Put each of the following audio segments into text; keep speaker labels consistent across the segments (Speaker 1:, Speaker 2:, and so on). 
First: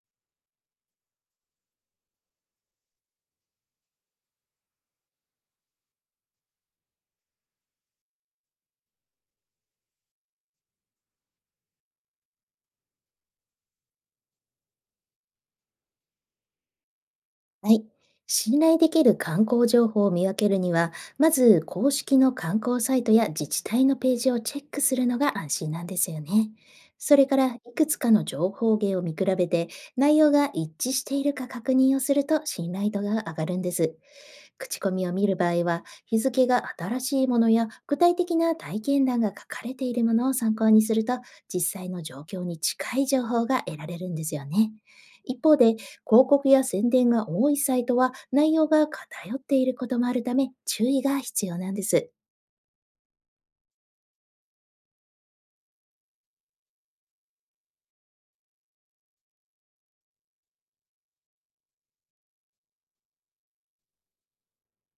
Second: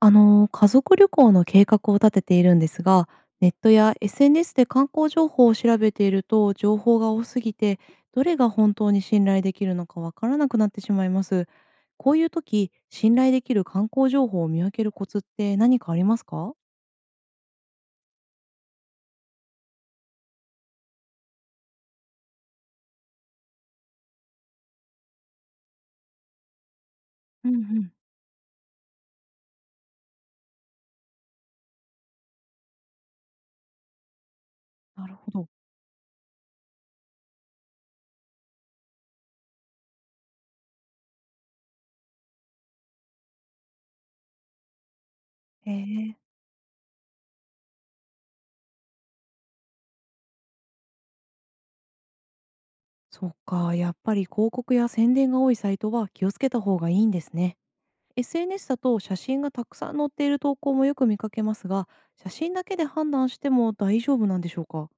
Speaker 1: 家族旅行の計画を立てているんですが、ネットや SNS で観光情報を調べていると情報が多すぎて、どれが本当に信頼できるのかわからなくなってしまいます。こういう時、信頼できる観光情報を見分けるコツって何かありますか？
Speaker 2: はい。信頼できる観光情報を見分けるには、まず公式の観光サイトや自治体のページをチェックするのが安心なんですよね。それから、
Speaker 1: うんう
Speaker 2: いく
Speaker 1: ん、
Speaker 2: つかの情報源を見比べて、内容が一致しているか確認をすると信頼度が上がるんです。口コ
Speaker 1: な
Speaker 2: ミを
Speaker 1: る
Speaker 2: 見
Speaker 1: ほ
Speaker 2: る
Speaker 1: ど。
Speaker 2: 場合は、日付が新しいものや具体的な体験談が書かれているものを参考にすると、実際の状況に近い情報が得られるんですよね。一方で、
Speaker 1: へ
Speaker 2: 広
Speaker 1: え。
Speaker 2: 告や宣伝が多いサイトは内容が偏っていることもあるため注意が必要なんです。
Speaker 1: そっか、やっぱり広告や宣伝が多いサイトは気をつけた方がいいんですね。SNS だと写真がたくさん載っている投稿もよく見かけますが、写真だけで判断しても大丈夫なんでしょうか？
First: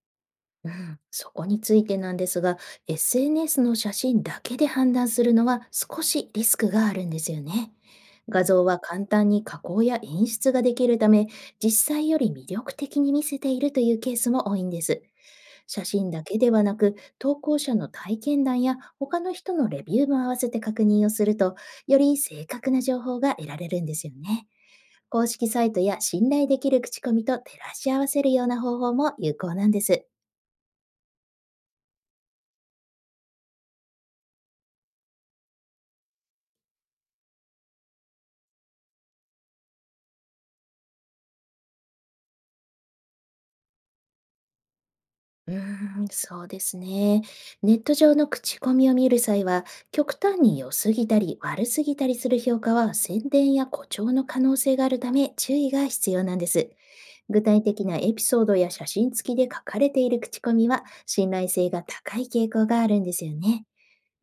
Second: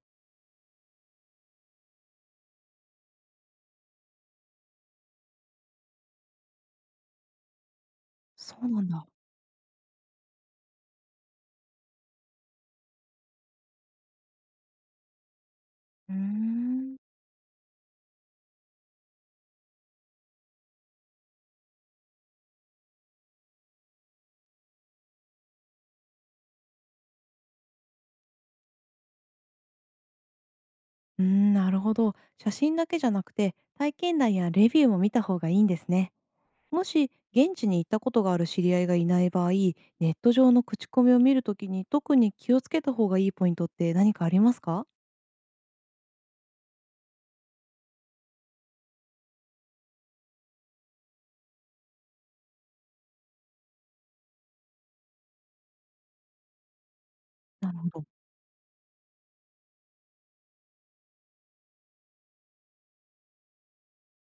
Speaker 2: うん、そこについてなんですが、SNS の写真だけで判断するのは少しリスクがあるんですよね。画
Speaker 1: そ
Speaker 2: 像
Speaker 1: う
Speaker 2: は
Speaker 1: なん
Speaker 2: 簡
Speaker 1: だ。
Speaker 2: 単に加工や演出ができるため、実際より魅力的に見せているというケースも多いんです。写真
Speaker 1: うー
Speaker 2: だけではなく、
Speaker 1: ん。
Speaker 2: 投稿者の体験談や他の人のレビューも合わせて確認をすると、より正確な情報が得られるんですよね。公式サイトや信頼できる口コミと照らし合わせるような方法も有効なんです。
Speaker 1: うーん、なるほど。写真だけじゃなくて、体験談やレビューも見た方がいいんですね。もし、現地に行ったことがある知り合いがいない場合、ネット上の口コミを見るときに特に気をつけた方がいいポイントって何かありますか？
Speaker 2: うーん、そうですね。ネット上の口コミを見る際は、極端に良すぎたり悪すぎたりする評価は宣伝や誇張の可能性があるため注意が必要なんです。具体
Speaker 1: なる
Speaker 2: 的
Speaker 1: ほ
Speaker 2: な
Speaker 1: ど。
Speaker 2: エピソードや写真付きで書かれている口コミは信頼性が高い傾向があるんですよね。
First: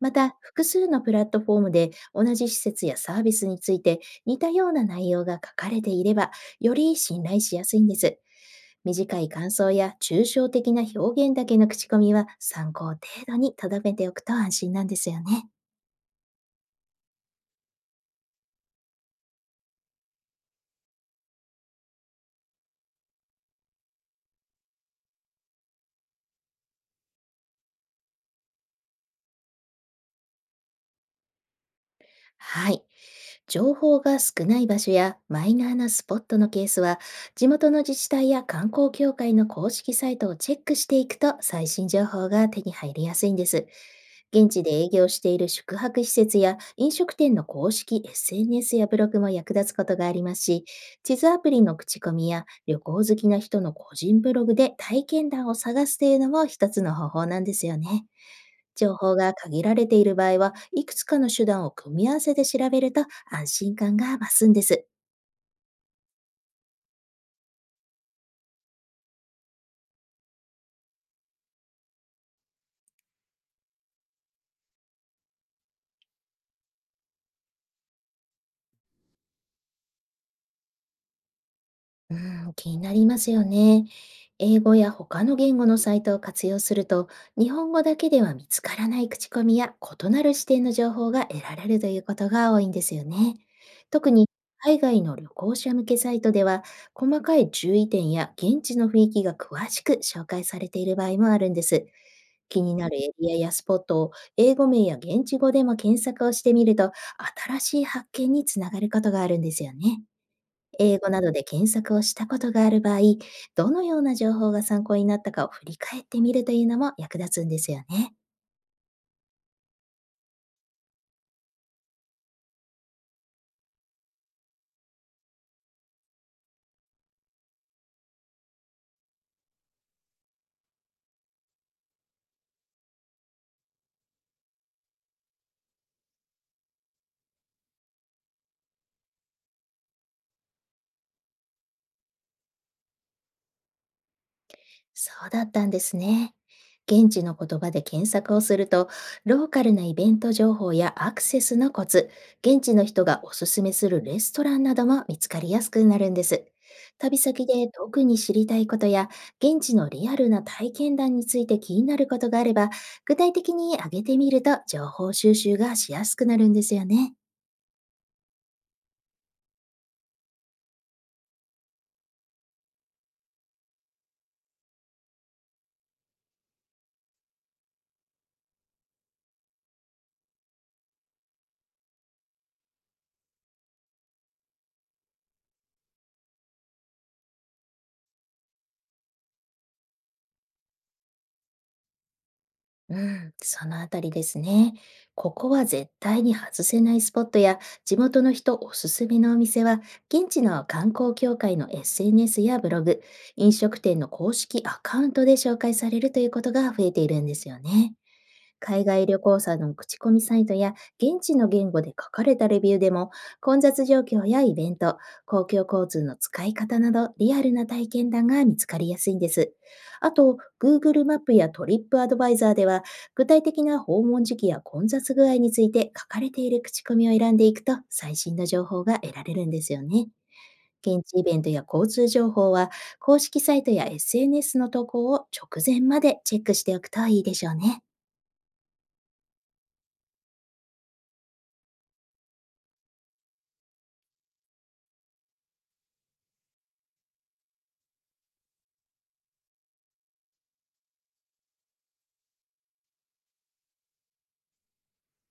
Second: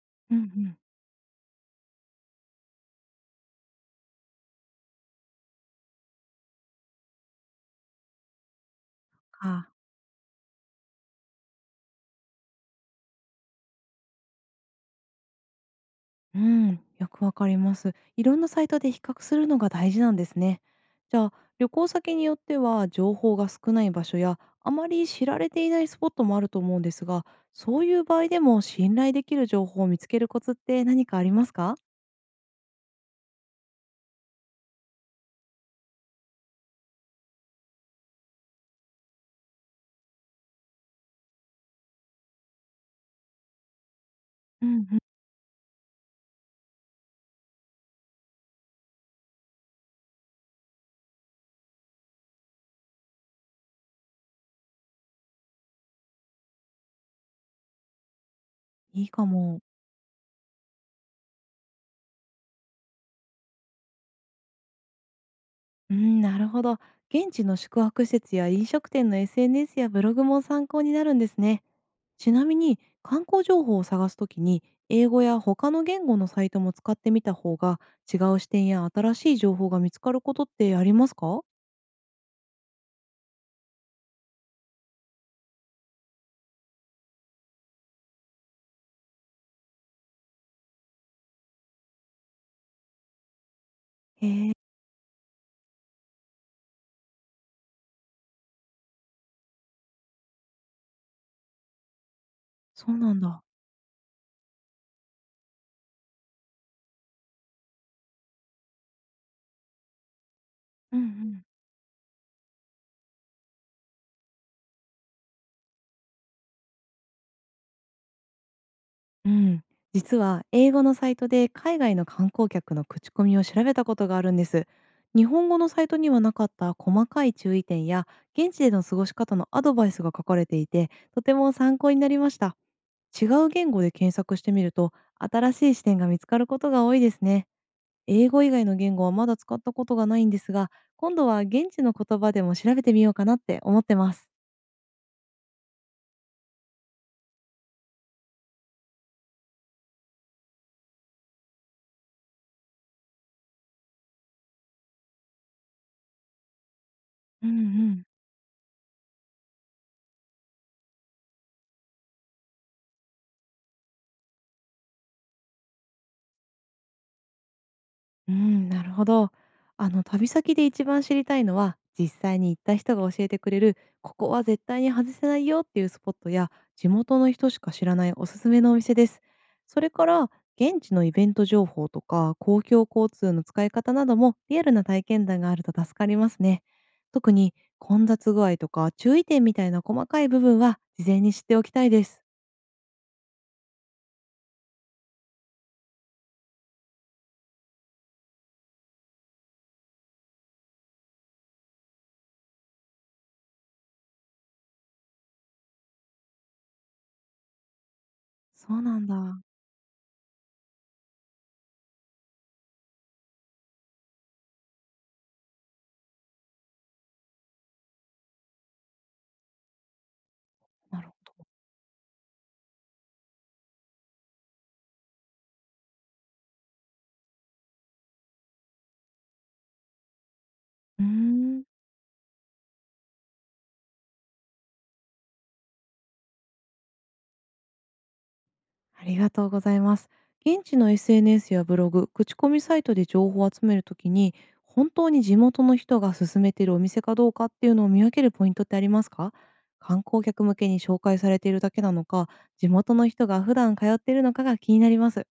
Speaker 2: ま
Speaker 1: う
Speaker 2: た、
Speaker 1: んう
Speaker 2: 複
Speaker 1: ん。
Speaker 2: 数のプラットフォームで同じ施設やサービスについて似たような内容が書かれていれば、より信頼しやすいんです。短い感
Speaker 1: あ。
Speaker 2: 想や抽象的な表現だけの口コミは参考程度に留めておくと安心なんですよね。
Speaker 1: うん、よくわかります。いろんなサイトで比較するのが大事なんですね。じゃあ、旅行先によっては情報が少ない場所やあまり知られていないスポットもあると思うんですが、そういう場合でも信頼できる情報を見つけるコツって何かありますか？
Speaker 2: はい。情報が少ない場所やマイナーなスポットのケースは、地元の自治体や観光協会の公式サイトをチェックしていくと最新情報が手に入りやすいんです。現地
Speaker 1: うん
Speaker 2: で
Speaker 1: う
Speaker 2: 営
Speaker 1: ん、
Speaker 2: 業している宿泊施設や飲食店の公式 SNS やブログも役立つことがありますし、地図アプリの口コミや旅行好きな人の個人ブログで体験談を探すというのも一つの方法なんですよね。情
Speaker 1: いい
Speaker 2: 報
Speaker 1: か
Speaker 2: が
Speaker 1: も。
Speaker 2: 限られている場合は、いくつかの手段を組み合わせて調べると安心感が増すんです。
Speaker 1: うん、なるほど。現地の宿泊施設や飲食店の SNS やブログも参考になるんですね。ちなみに観光情報を探すときに英語や他の言語のサイトも使ってみた方が違う視点や新しい情報が見つかることってありますか？
Speaker 2: うん、気になりますよね。英語や他の言語のサイトを活用すると、日本語だけでは見つからない口コミや異なる視点の情報が得られるということが多いんですよね。特
Speaker 1: へ
Speaker 2: に
Speaker 1: え、
Speaker 2: 海外の旅行者向けサイトでは、細かい注意点や現地の雰囲気が詳しく紹介されている場合もあるんです。気にな
Speaker 1: そ
Speaker 2: る
Speaker 1: う
Speaker 2: エ
Speaker 1: なん
Speaker 2: リア
Speaker 1: だ。
Speaker 2: やスポットを英語名や現地語でも検索をしてみると、新しい発見につながることがあるんですよね。
Speaker 1: う
Speaker 2: 英
Speaker 1: んう
Speaker 2: 語など
Speaker 1: ん。
Speaker 2: で検索をしたことがある場合、どのような情報が参考になったかを振り返ってみるというのも役立つんですよね。
Speaker 1: うん。実は英語のサイトで海外の観光客の口コミを調べたことがあるんです。日本語のサイトにはなかった細かい注意点や現地での過ごし方のアドバイスが書かれていてとても参考になりました。違う言語で検索してみると新しい視点が見つかることが多いですね。英語以外の言語はまだ使ったことがないんですが、今度は現地の言葉でも調べてみようかなって思ってます。
Speaker 2: そうだったんですね。現地の言葉で検索をすると、ローカルなイベント情報やアクセスのコツ、現地の人がおすすめするレストランなども見つかりやすくなるんです。旅
Speaker 1: う
Speaker 2: 先で特
Speaker 1: ん
Speaker 2: に知りたいことや、現地のリアルな体験談について気になることがあれば、具体的に挙げてみると情報収集がしやすくなるんですよね。
Speaker 1: うん、なるほど。あの旅先で一番知りたいのは実際に行った人が教えてくれるここは絶対に外せないよっていうスポットや地元の人しか知らないおすすめのお店です。それから現地のイベント情報とか公共交通の使い方などもリアルな体験談があると助かりますね。特に混雑具合とか注意点みたいな細かい部分は事前に知っておきたいです。
Speaker 2: うん、そのあたりですね。ここは絶対に外せないスポットや地元の人おすすめのお店は、現地の観光協会の SNS やブログ、飲食店の公式アカウントで紹介されるということが増えているんですよね。
Speaker 1: そう
Speaker 2: 海
Speaker 1: な
Speaker 2: 外
Speaker 1: ん
Speaker 2: 旅行
Speaker 1: だ。
Speaker 2: 者の口コミサイトや現地の言語で書かれたレビューでも混雑状況やイベント、公共交通の使い方などリアルな体験談が見つかりやすいんです。あと、
Speaker 1: な
Speaker 2: Google
Speaker 1: るほ
Speaker 2: マップや
Speaker 1: ど。
Speaker 2: トリップアドバイザーでは具体的な訪問時期や混雑具合について書かれている口コミを選んでいくと最新の情報が得られるんですよね。
Speaker 1: うー
Speaker 2: 現地イベント
Speaker 1: ん。
Speaker 2: や交通情報は公式サイトや SNS の投稿を直前までチェックしておくといいでしょうね。
Speaker 1: ありがとうございます。現地の SNS やブログ、口コミサイトで情報を集めるときに、本当に地元の人が勧めているお店かどうかっていうのを見分けるポイントってありますか？観光客向けに紹介されているだけなのか、地元の人が普段通っているのかが気になります。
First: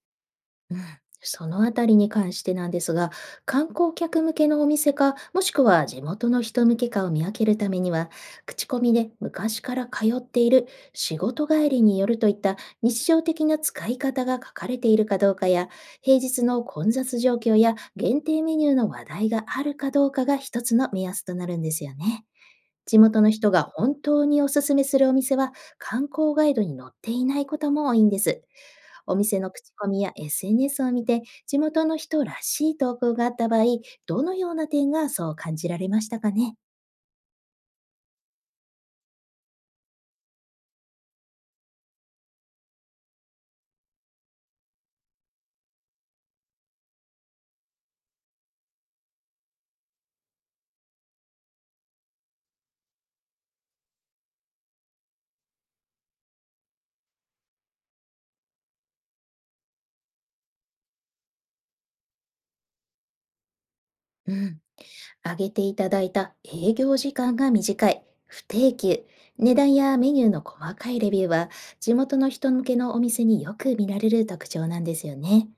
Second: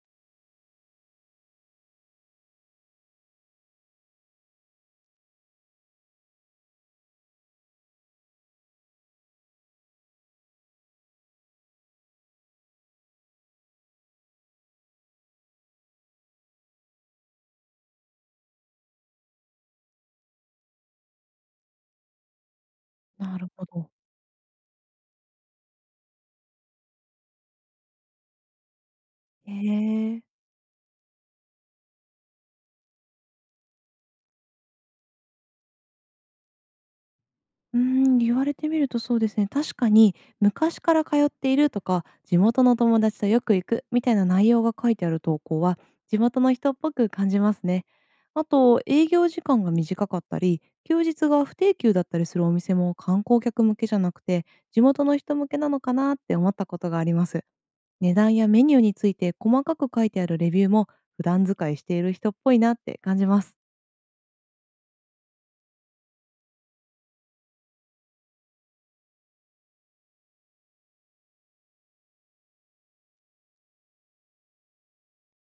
Speaker 2: そのあたりに関してなんですが、観光客向けのお店か、もしくは地元の人向けかを見分けるためには、口コミで昔から通っている、仕事帰りによるといった日常的な使い方が書かれているかどうかや、平日の混雑状況や限定メニューの話題があるかどうかが一つの目安となるんですよね。地元の
Speaker 1: なる
Speaker 2: 人が
Speaker 1: ほど。
Speaker 2: 本当におすすめするお店は観光ガイドに載っていないことも多いんです。お店
Speaker 1: へ
Speaker 2: の口コミや
Speaker 1: え。
Speaker 2: SNS を見て、地元の人らしい投稿があった場合、どのような点がそう感じられましたかね？
Speaker 1: うーん、言われてみるとそうですね。確かに昔から通っているとか、地元の友達とよく行くみたいな内容が書いてある投稿は、地元の人っぽく感じますね。あと、営業時間が短かったり、休日が不定休だったりするお店も観光客向けじゃなくて、地元の人向けなのかなって思ったことがあります。値段やメニューについて細かく書いてあるレビューも、普段使いしている人っぽいなって感じます。
Speaker 2: うん。挙げていただいた営業時間が短い、不定休、値段やメニューの細かいレビューは、地元の人向けのお店によく見られる特徴なんですよね。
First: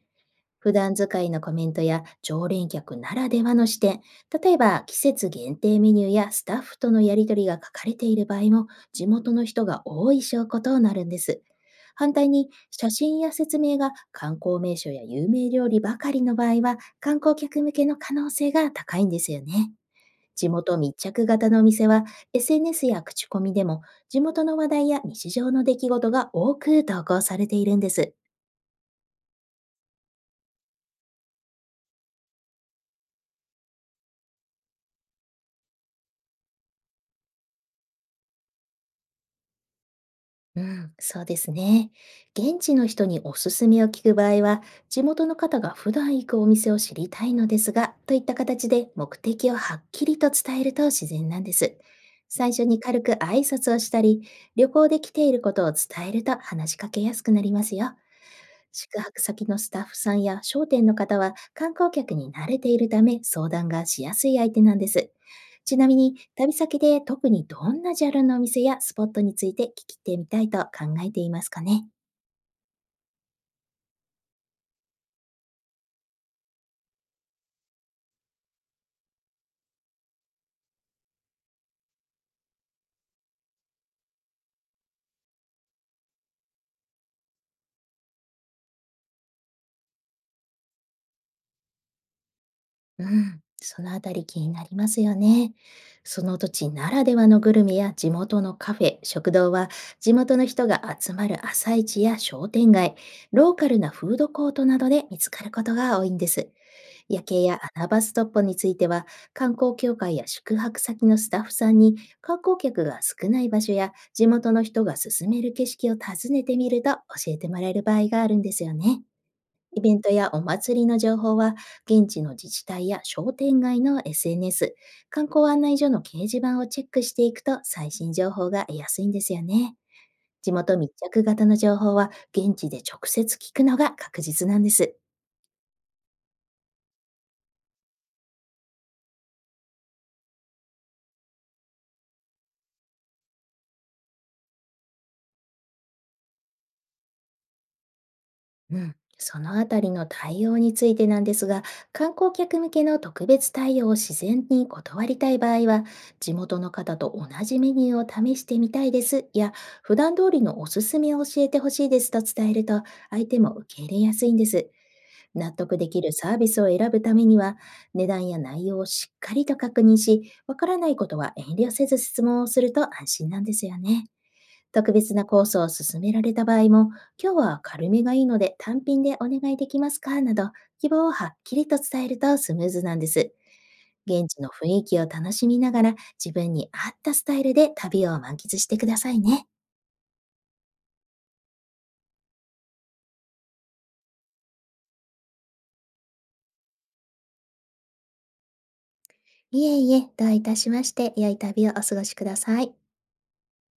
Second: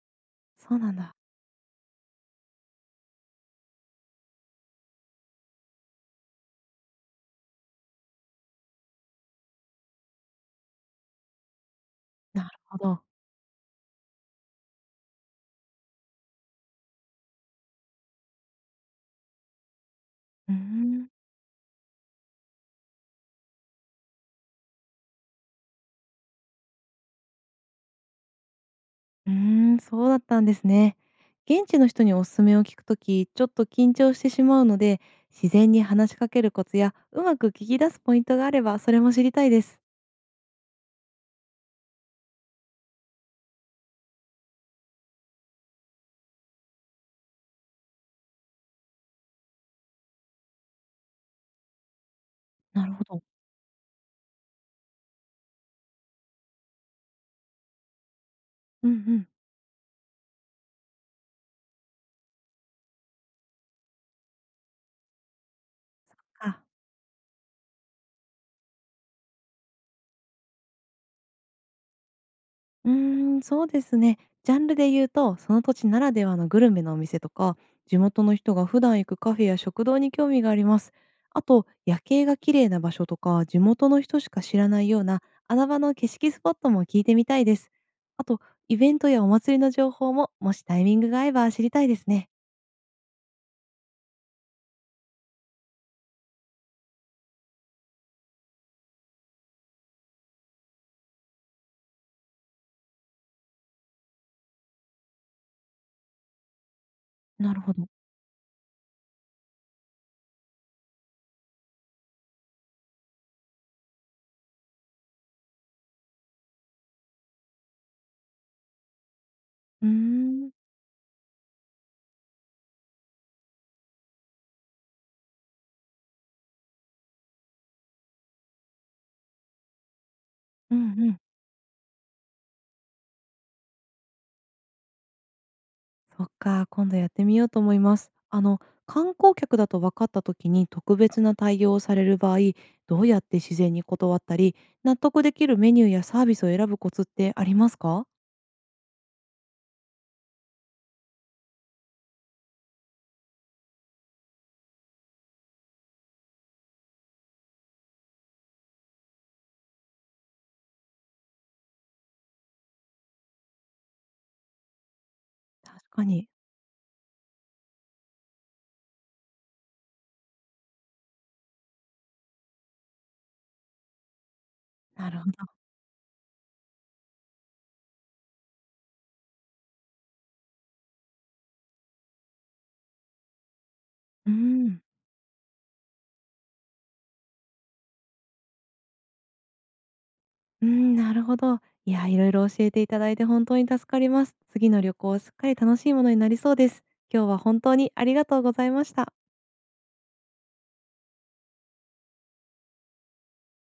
Speaker 2: 普
Speaker 1: そうな
Speaker 2: 段
Speaker 1: んだ。
Speaker 2: 使いのコメントや常連客ならではの視点、例えば季節限定メニューやスタッフとのやり取りが書かれている場合も地元の人が多い証拠となるんです。反対
Speaker 1: なる
Speaker 2: に
Speaker 1: ほ
Speaker 2: 写
Speaker 1: ど。
Speaker 2: 真や説明が観光名所や有名料理ばかりの場合は観光客向けの可能性が高いんですよね。地
Speaker 1: うー
Speaker 2: 元密
Speaker 1: ん。
Speaker 2: 着型のお店は SNS や口コミでも地元の話題や日常の出来事が多く投稿されているんです。
Speaker 1: うーん、そうだったんですね。現地の人におすすめを聞くとき、ちょっと緊張してしまうので、自然に話しかけるコツや、うまく聞き出すポイントがあれば、それも知りたいです。
Speaker 2: うん、そうですね。現地の人におすすめを聞く場合は、地元の方が普段行くお店を知りたいのですが、といった形で目的をはっきりと伝えると自然なんです。最初に
Speaker 1: なる
Speaker 2: 軽
Speaker 1: ほ
Speaker 2: く
Speaker 1: ど。
Speaker 2: 挨拶をしたり、旅行で来ていることを伝えると話しかけやすくなりますよ。
Speaker 1: う
Speaker 2: 宿
Speaker 1: んう
Speaker 2: 泊
Speaker 1: ん。
Speaker 2: 先のスタッフさんや商店の方は観光客に慣れているため相談がしやすい相手なんです。ちなみに
Speaker 1: あ、
Speaker 2: 旅先で特にどんなジャンルのお店やスポットについて聞いてみたいと考えていますかね？
Speaker 1: うーん、そうですね。ジャンルで言うと、その土地ならではのグルメのお店とか、地元の人が普段行くカフェや食堂に興味があります。あと、夜景が綺麗な場所とか、地元の人しか知らないような穴場の景色スポットも聞いてみたいです。あと、イベントやお祭りの情報も、もしタイミングが合えば知りたいですね。
Speaker 2: うん、そのあたり気になりますよね。その土地ならではのグルメや地元のカフェ、食堂は地元の人が集まる朝市や商店街、ローカルなフードコートなどで見つかることが多いんです。夜景
Speaker 1: なる
Speaker 2: や
Speaker 1: ほど。
Speaker 2: 穴場ストップについては観光協会や宿泊先のスタッフさんに観光客が少ない場所や地元の人が勧める景色を訪ねてみると教えてもらえる場合があるんですよね。イ
Speaker 1: うー
Speaker 2: ベントやお
Speaker 1: ん。
Speaker 2: 祭りの情報は、現地の自治体や商店街の SNS、観光案内所の掲示板をチェックしていくと最新情報が得やすいんですよね。地
Speaker 1: う
Speaker 2: 元
Speaker 1: ん
Speaker 2: 密
Speaker 1: うん。
Speaker 2: 着型の情報は、現地で直接聞くのが確実なんです。
Speaker 1: そっか、今度やってみようと思います。あの、観光客だと分かった時に特別な対応をされる場合、どうやって自然に断ったり、納得できるメニューやサービスを選ぶコツってありますか？
Speaker 2: うん、そのあたりの対応についてなんですが、観光客向けの特別対応を自然に断りたい場合は、地元の方と同じメニューを試してみたいですや、普段通りのおすすめを教えてほしいですと伝えると、相手も受け入れやすいんです。納得で
Speaker 1: 確
Speaker 2: き
Speaker 1: か
Speaker 2: る
Speaker 1: に。
Speaker 2: サービスを選ぶためには、値段や内容をしっかりと確認し、わからないことは遠慮せず質問をすると安心なんですよね。特
Speaker 1: な
Speaker 2: 別
Speaker 1: るほ
Speaker 2: な
Speaker 1: ど。
Speaker 2: コースを勧められた場合も、今日は軽めがいいので単品でお願いできますかなど、希望をはっきりと伝えるとスムーズなんです。現
Speaker 1: う
Speaker 2: 地の雰
Speaker 1: ん。
Speaker 2: 囲気を楽しみながら、自分に合ったスタイルで旅を満喫してくださいね。
Speaker 1: うん、なるほど。いや、いろいろ教えていただいて本当に助かります。次の旅行、すっかり楽しいものになりそうです。今日は本当にありがとうございました。
Speaker 2: いえいえ、どういたしまして、良い旅をお過ごしください。